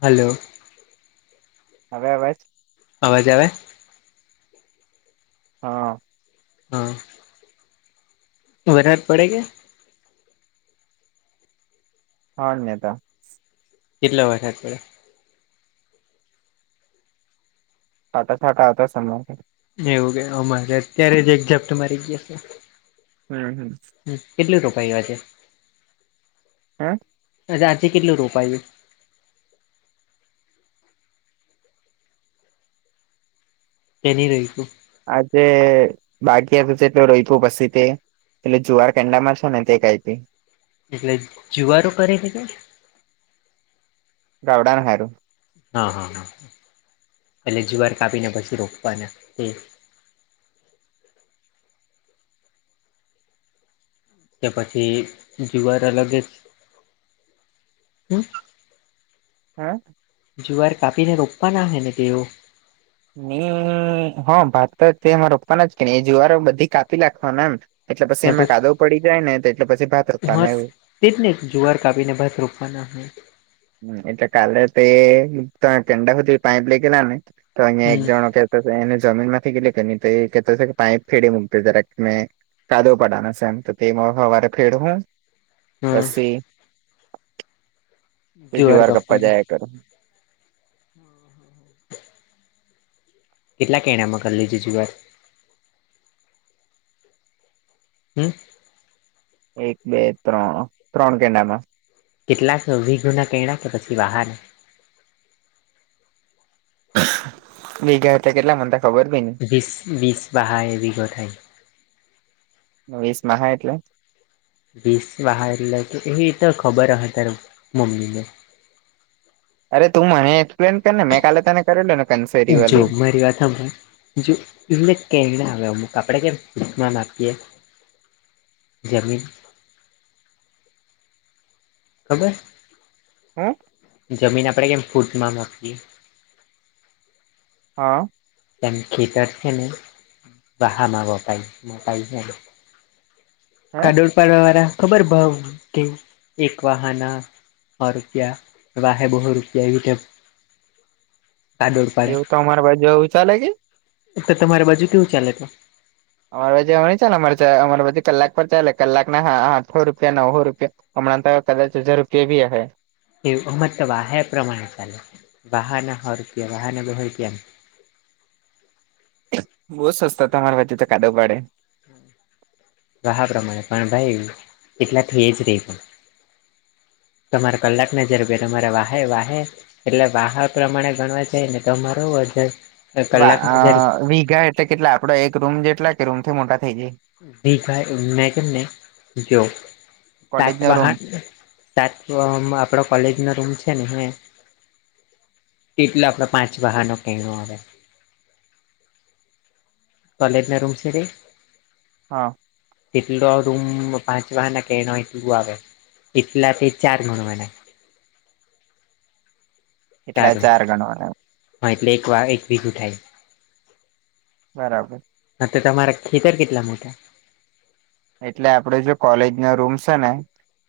Hello. હવે અવાજ. અવાજ આવે. હા. હા બરાર પડે છે. હા અન્યતા. કેટલે વર્યા થોડ ટાટા છાટા હતા સમય એવું કે અમારે અત્યારે જ એકઝપ્ટ મારી ગયા છે. હમ હમ હ કેટલી રોપાઈ વા છે. હા. અ અજ કટલો રોપાયુ. કેની રઈશું. આજે બાકીટલ રઈતું પી વશે તે. એટલે જુવાર કેંડા મારો ને તે કી એટલે જુવારો કરે કે ગવડા હારું હા હા હા એટલે જીવાર કાપીને પછી રોપવાના કે પછી જુવાર અલગે જ હમ. હા. જુવાર કાપીને રોપવાના છે ને તેઓ. ન ભાત તો તેમાં રોપવાના જ કે ને એ જુવારો બધી કાપી લખવાના એમ એટલે ને પછી એમાં પછ કાદવ પડી જાય ને તો એટલે પછી ભાતરતા ન હા હોય. તે જ ને જુવાર કાપીને બસ રોપવાના હોય હ એટલે કાલે તે તમે કેંડા ખોજ પાપ લેગ લ ને તો અહીયા એક હમ જણ કે એને જમીન માંથી ગટલે કે એ કેતો કે પાઈપ ફેડડી મ જરાક મેં કાદો પડનો છે એમ તો તેમાં સવારે ફેડવું હા, પછી બીજી જુવાર વાર કપ્પા કાપવાના જયા કર કેટલાક એણામાં કરી લેજેવાત હમ એક બે ત્રણ ત્રણ કેંડામાં કેટલા ગુના કેણા કે પછી બહાર ભગા હતા કેટલા મતા ખબર ભ ને વિસ વિસ બહાય વિગો થાય વીસ મહ એટલે વીસ વાહાર એટલે કે એવી તો ખબર ત્યારે મમ્મીને અરે તું મને એક્સપ્લેન કર ને મેં કાલે તને [unintelligible] જો મારી વાત હાભળ જો એલે કે ના હ કપડે કેમન આપતી જમીન ખબર હમ જમીન આપડે કેમ ફૂટમાં માપીએ હા તેમં ખતર છેને બ હામ પ મ પાઈ છે. હે કાડોળ પાડવા વાળા ખબર ભાવ કે એક વાહના હો રૂપિયા એ હે બહુ રૂપિયા એ ગટ એવું તો અમારા બાજુ એવું ચાલે કે તો તમારી બાજુ કેવું ચાલે તો અમરવાાજી ચાલે અમાર અરજી કલાક પર ચાલે કલાક હા આઠો રૂપિયા નવો રૂપિયા હમણાં તો કદાચ હજાર રૂપિયા ભી હે એવું અમ તો વાહ્ય પ્રમાણે ચાાલ છે વાહન હારતી વાહન બહતીમ બહુ સસ્તા હતા તમારા વચ્ચે તો કાદવ પાડે વાહા પ્રમાણે પણ ભાઈ એટલા થ એ જ રહી પણ તમારા કલાકને જર બેરે તમારે વાહે વાહે એટલે વાહાર પ્રમાણે ગણવા જાય ને તમારુંજન વા અ વીઘા એટલે કેટલા આપડો એક રૂમ જેટલા કે રૂમ થી મોટા થઇ જાય બજાઈ ઉન્મેને જો કોલેજ તટ નો રૂમ બહાર સાત આપડો કોલેજ નો રૂમ છે ને હ એટલ આપડ પાંચ વાહનો કણ આવે કોલેજ રૂમસ છે હા એટલો રૂમ પાંચ વાના કેણ એટલું આવે એટલા તે ચાર ગણવાના એટલે ચાર ગણવા હા એટલે એક વા એક વગું થાય બરાબર હ તો તમારા ખેતર કેટલા મોટા એટલે આપડે જો કોલેજ નો રૂમ છે ને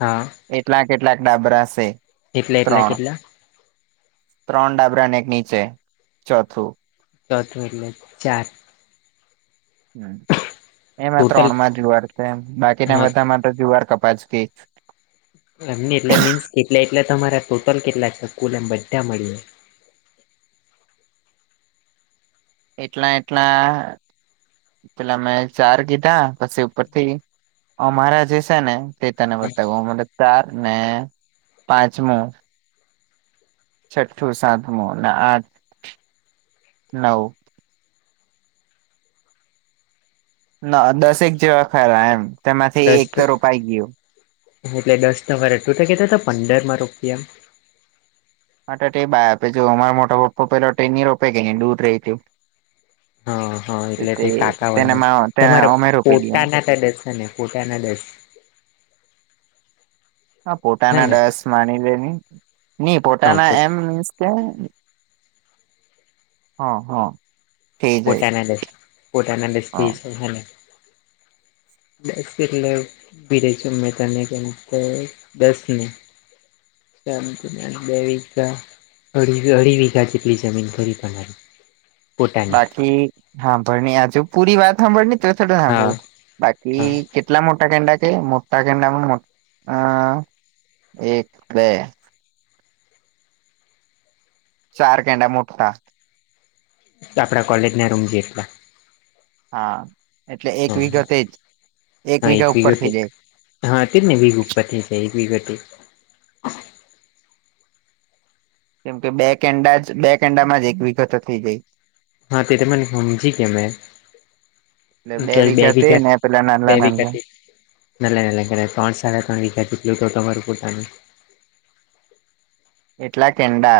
હા એટલાક કેટલાક ડાબરા છે એટલા એટલા ત્રણ કેટલા ત્રણ ડાબરાને એક નીચે ચોથું [unintelligible] હ એમાં ટોટલ ત્રણમાં જુવાર છે બાકીના હા બધા માં તો જુવાર કપાસ ગ એમની એટલે મીન્સ કેટ એટલે તમારા ટોટલ કેટલા છે સ્કૂલ એમ બધા મળીએ એટલા એટલા પેલા મેં ચાર કીધા પછી ઉપરથી અમારા જે છે ને તે તને બતાવ ચાર ને પાંચમું છઠ્ઠું સાતમુ અને આઠ નવ ના દસેક જેવા ખરા એમ તેમાંથી દસ એક રોપાઈ ગયું. એટલે દસ તમારે તુ તો કેતા હતા પંદર માં રોપીયે માટે એ બ આપે જો અમારા મોટા પપ્પા પેલાની રોપે કે ન દૂર રહીયું હા હા એટલે તેને કાકાવાને તેને તમારા અમે રોપી દઈએ પોતાના ત દસે ને પોતાના દસ. હા હે પોતાના ને દસ માની લે નહી હા પોતાના પો એમ મીન્સ કે- હા હા હ [unintelligible] લે [unintelligible] એવી રીત ના અઢી અઢી વીઘાજી પલી જમીન ફરી થના બાકી સાંભળણી આ જો પૂરી વાત સાંભળની તો છ હા સાંભળ બાકી હા કેટલા મોટા કેંડા કે મોટા કેંડામાં એક બે ચાર કેંડા મોટટા આપણા કોલેજ ના રૂમ જેટલા. હા એટલે એક હા વિઘા થઈ એક હા વિઘા ઉપર થઇ વિગતે જાય હા તે જ ને વિઘુ ઉપર એક વિગ કેમ કે બે કેન્ડા જ બે કેન્ડામાં જ એક વિઘુ તો થઈ જાય. હા તે યાર મને હમજી કે મે એટલે બે વિગતે વિઘા ને પેલા બે નાનલા નાનલા વિઘા [unintelligible] એટલા કેંડા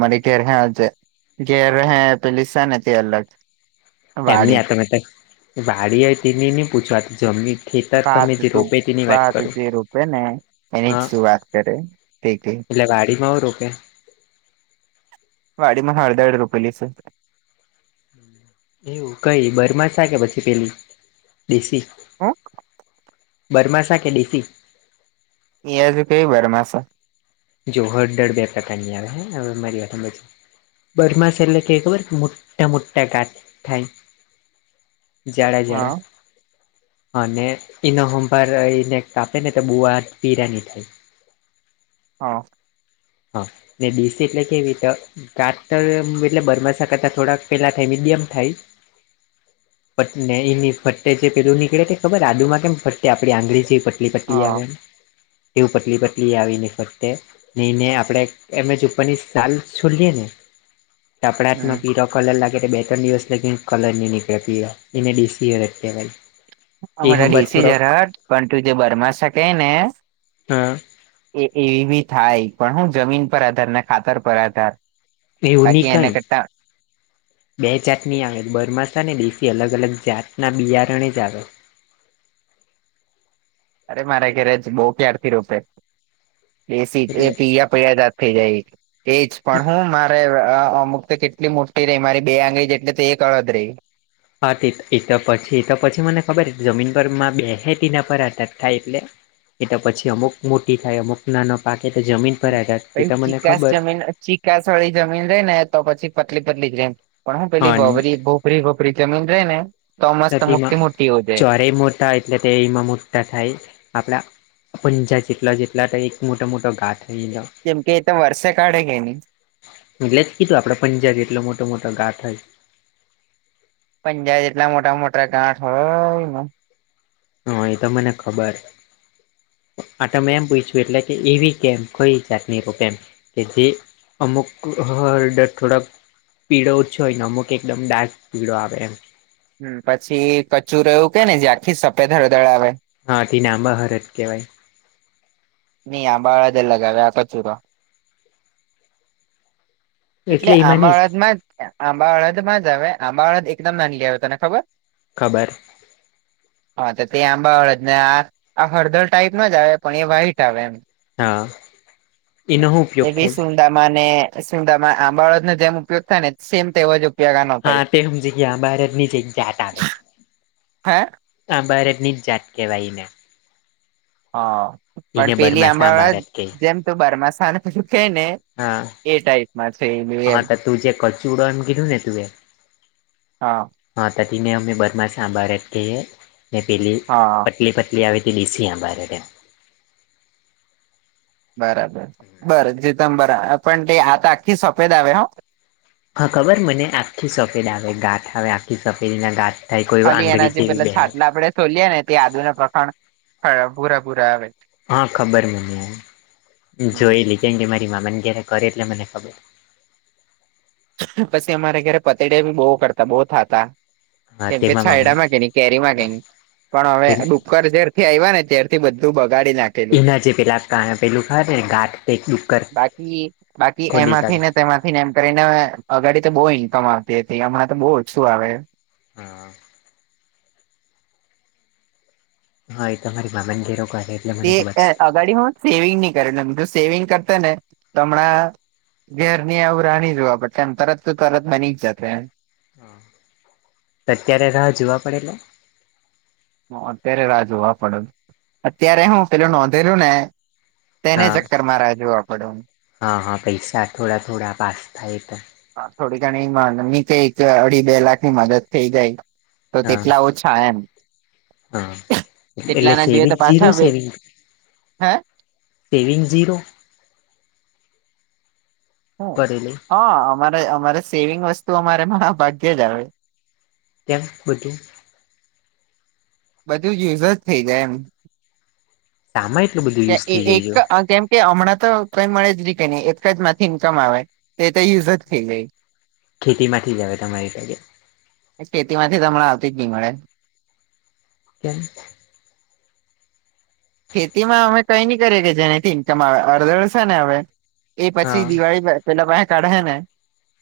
મારી ઘેર જે ઘેર હે પેલી સે તે અલગ એમની વાડી આ તમે ત વાડી હ તેની નહી પૂછવા જમી હા [unintelligible] એટલે વાાડી માં આવું રોપે વાડીમાં હડદઢ રોપેલી સ. એવું કઈ બરમાસા કે પછી પેલી દેશી? હુ? બરમાસા કે દેશી? એ કઈ બરમાસા? જો હડદર બે પ્રકારની આવે હે મારી વા બરમાસા એટલે કેવી ખબર? મોટા મોટા ગાત થાય. જાડા હા જાડા અને એનો હંભાર રહી ને કાપે ને તો બુઆ તિરાની થાય હા હા ને દેશી એટલે કેવી તો ઘાતર એમ એટલે બરમસા કરતા થોડાક પેલા થાય મીડિયમ થાય. એની ફતે જે પેલું નીકળે તે ખબર આદુ માં કેમ ફતે આપડી આંગળી જે પટ પલી પતલી હા આવે એવું પતલી પતલી આવી ફ નહીને આપ એ જ ઉપરની છોલીય ને હમ આપણામાં પ [unintelligible] એ અમારા હંભા દેશ થોડોક જરાટ પણ તું જે બરમા સાતે ને અ એ એવી બી થાય પણ હું જમીન પર આધાર ને ખાતર પર આધાર એવુ ની બાકી એને કઈ કરતા બે જાતની આવે બરમાસા ને દેશ અલગ અલગ જાતના બિયારણે જ આવે અરે મારે ઘેરે જ બો પ્યારથી રોપે એ એટલે [unintelligible] ફી જાય એજ પણ હું મારે અમુક કેટલી મોટી રહે મારી બે આંગળી જેટ તે અળદ રહે હા તે એ તો પછી એ તો પછી મને ખબર જમીન પર બે હ તેના પર આથત થાય એટલે એ તો પછી અમુક મોટી થાય અમુક નાનો પાકે એ તો જમીન પર આધાર તેતો મને ખબર ચીકાસળી જમીન રે ને તો પછી પતલી પતલી રે પણ હું હા રી વપરી જમીન રહેે ને તો મસ્ત તેમાં મોટી મોટી હોજાય ચોરે એટલે મોટા [unintelligible] મોટા થાય આપડા પંજા જેટલા જેટલા એક મોટા મોટો ઘા થઈ ગેલો જેમકે એ તો વર્ષ કાઢે કે ની એટલે જ કીધું આપડે પંજાબી એટલો મોટો મોટો ઘા થયે પંજાબ જેટલા મોટા મોટા ગાંઠ હોયમાં હા એ તો મને ખબર આટમે એમ પૂછ્યું એટલે કે એવી કેમ કોઈ જાત ની કેમ કે જે અમુક [unintelligible] થોડાક પીળો ઓછો હોય અમુક એકદમ ડાર્ક પીળો આવે એમ હ પછી કચુંરવું કે ને જ્યાં થી સફેદ હરદર આવે હા થી ના મા [unintelligible] કેવાય [unintelligible] આ કચૂરો એટલે એમાં આંબા ની વળદમાં જ આંબા અળદમાં જ આવે આંબા વળદ એકદમ નાન લી આવે તને ખબર ખબર હા તો તે આંબા હળદ ને આ આ હળદર ટાઈપ મા જ આવે પણ એ વ્હાઈટ આવે એમ હા એનો હું એ ઉપયોગ બી થાય સુંદામાં ને સુંદામાં આંબાળો જેમ ઉપયોગ થાય ને સેમ તેજ હા તે હ જગ્યા બારત ની જઈ જાત આવે હે આ ભારત ની જ જાત કેહેવાય એને હા એને પણ પેલી બરમાં આંબા સાંભાર હળદ જ કે જેમતૂ બરમાસાને બધું કે ને એ ટાઈપમાં છે એલું હા હા એમ તો તુંજે કચ્ચું ઉડણ કીધું ને તુવે હા હા ત ને અમે [unintelligible] પેલી હા તે પતલી આવી તે દેશી [unintelligible] બરાબર [unintelligible] પણ તે આ આખ્ખી સફેદ આવે હા ખબર મને આખી સફેદ આવે ગાંથ આવે આખી સફેદના ગાથ ખાલી એના જે પેલા છાટલા આપડે સોલએ ને તે આદુના પ્રખાણ પૂરા પૂરા આવે હા ખબર મને જોય લ કેમ કે મારી મામાને ક્યારે કરે એટલે મને ખબર પછી અમારે ઘરે પતેડિયા બહુ કરતા બહુ થતા હા કેમ કે તેમાં મામાને છાયડા માં કે ન કેરી માં કે હા ની પણ હવે ર જેારથી આવ ને ત્યારથી બધું બગાડી નાખે પેલું, એના જે પેલા પેલું ખબર ને ગાંઠ તે ડુક્કર બાકી બાકી ખોદી કાઢે એમાંથીને તેમાંથી ને એમ કરીને અગાડી તો બહુ ઇન્કમ આવતી હતી, હમણાં તો બહુ ઓછું આવે. હા હા એ તમારી મામાન ઘેરો કરે એટલે તે મને ખબર છે. અગાડી હું સેવિંગ ની કરે તો સેવિંગ કરતા ને હમણાં ઘેર ની આવું રાની જોવા પડશે એમ તરત ને તરત બની જ જતે હા, તો અત્યારે રાહ જોવા પડે એટલે? હો અત્યારે રાહ જોવા પડે, અત્યારે હ પેલું નોંધેલું ને. તેને હા ચક્કરમા રાહ જોવ આપડું. હા હા પૈસા થોડા થોડા પાસ થાય તો. હા થોડી ઘણી માંગણી છે કે અઢી બે લાખ ની મદદ થઈ જાય, તો હા તેટલા ઓછ થા એમ હા એટલે તેટલા ના જોઈએ સેવિંગ તો ઝીરો પાછા બે સેવીંગ. હે સેવિંગ ઝીરો હ કરેલી હા અમારે અમારે સેવિંગ વસ્તુ અમારે મા ભાગ્ય જ આવે. ત્યા બધુ બધું યુઝજ થઇ જાય એમ. સામાં એટું બધું. ત્યાં યુઝ અ થઈ એ જાય એક જો અ કેમ. કે હમણાં તો કઈ મળેજ રી કે નહી, એકજ માંથી ઈન્કમ આવે, તો એ તો યુઝજ થઈ જાય. ખેતી માંથીજ આવે તમારી સાથેે. એ ખેતી માંથી તો હમણા આવતી જ નઈ મળે. કેમ ખેતી માં અમે કઈ નહી કરીએ કે જેનાથી ઇન્કમ આવે, અડધડ શેને હવે, એ હા પછી દિવાળી પેલા પાહે કધેહને.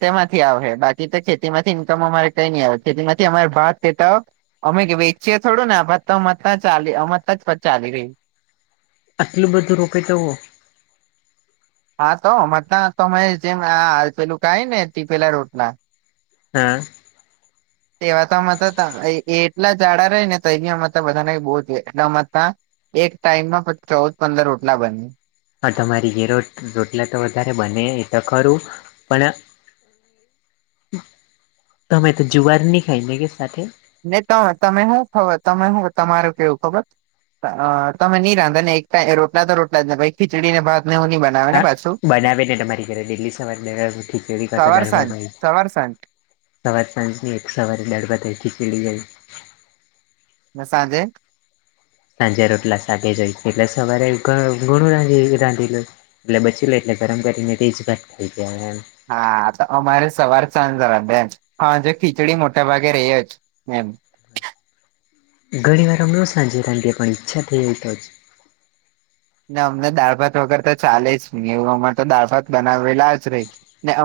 તેમાંથી આવહે, બાકી તો ખેતી માંથી ઇન્કમ અમારે કઈ નઈ આવે. ખેતી માંથી અમારે ભાત કેતા હો અમે કે વેચીએ થોડુંને, આ ભાત તો અમાર ત્યાંજ ચાલે, અમાર ત્યાંજ ચાલે. આટલું બધું રોપે તો હો? હા તો અમાર ત્યાં તમે જેમ આ પેલું કાય ને ટીપેલા રોટલા હા એવા તોત ત્યાં, એ એટલા જાડા ર ને તો એની બધાને બહુ જ રમત હતા એક ટાઈમમાં પ ચૌદ પંદર રોટલા બની. હા તમારી ઘેર રોજ રોટલા તો વધારે બને એ તો ખરું, પણ તમે તો જુવાર નહી ખાઈ ને કે સાથે ન ત તમે હુ ખબર તમે હુ તમારું કેવું ખબર અ તમે ની રાંધાને એક તા રોટલા તો રોટલા જ, ખીચડીને ભાત ને એઉ ની બને. હા બનાવે ને તમારી ઘરે ઈડલી સાંભાર ને ખીચડી કાંતો સવાર દાળભાત સાંજ બને. સવાર સાંજ સવાર સાંજની એક સવારે દડભધ ખીચીલી હોઈ. ને સાંજે? સાંજે રોટલા સાતેેજ હોય, એટલે સવારે ઘણું રાી રાંધી લે. એટલે બચી લો એટલે ગરમ કરીને તેજ ઘટ થાઈ જાય એમ. હા તો અમારે સવાર સાજ રાંધે એમ, હાંજે ખીચડી મોટા ભાગે રહી જ એમ ઘણી વાર હમણા સાંજે રાંધીએ પણ ઈચ્છા થઈ હો તોજ ને અમને દાળ ભાત વગર તો ચાલે જ નહી, એવું અમારે તો દાળભાત બનાવેલા જ રહે. ને અમ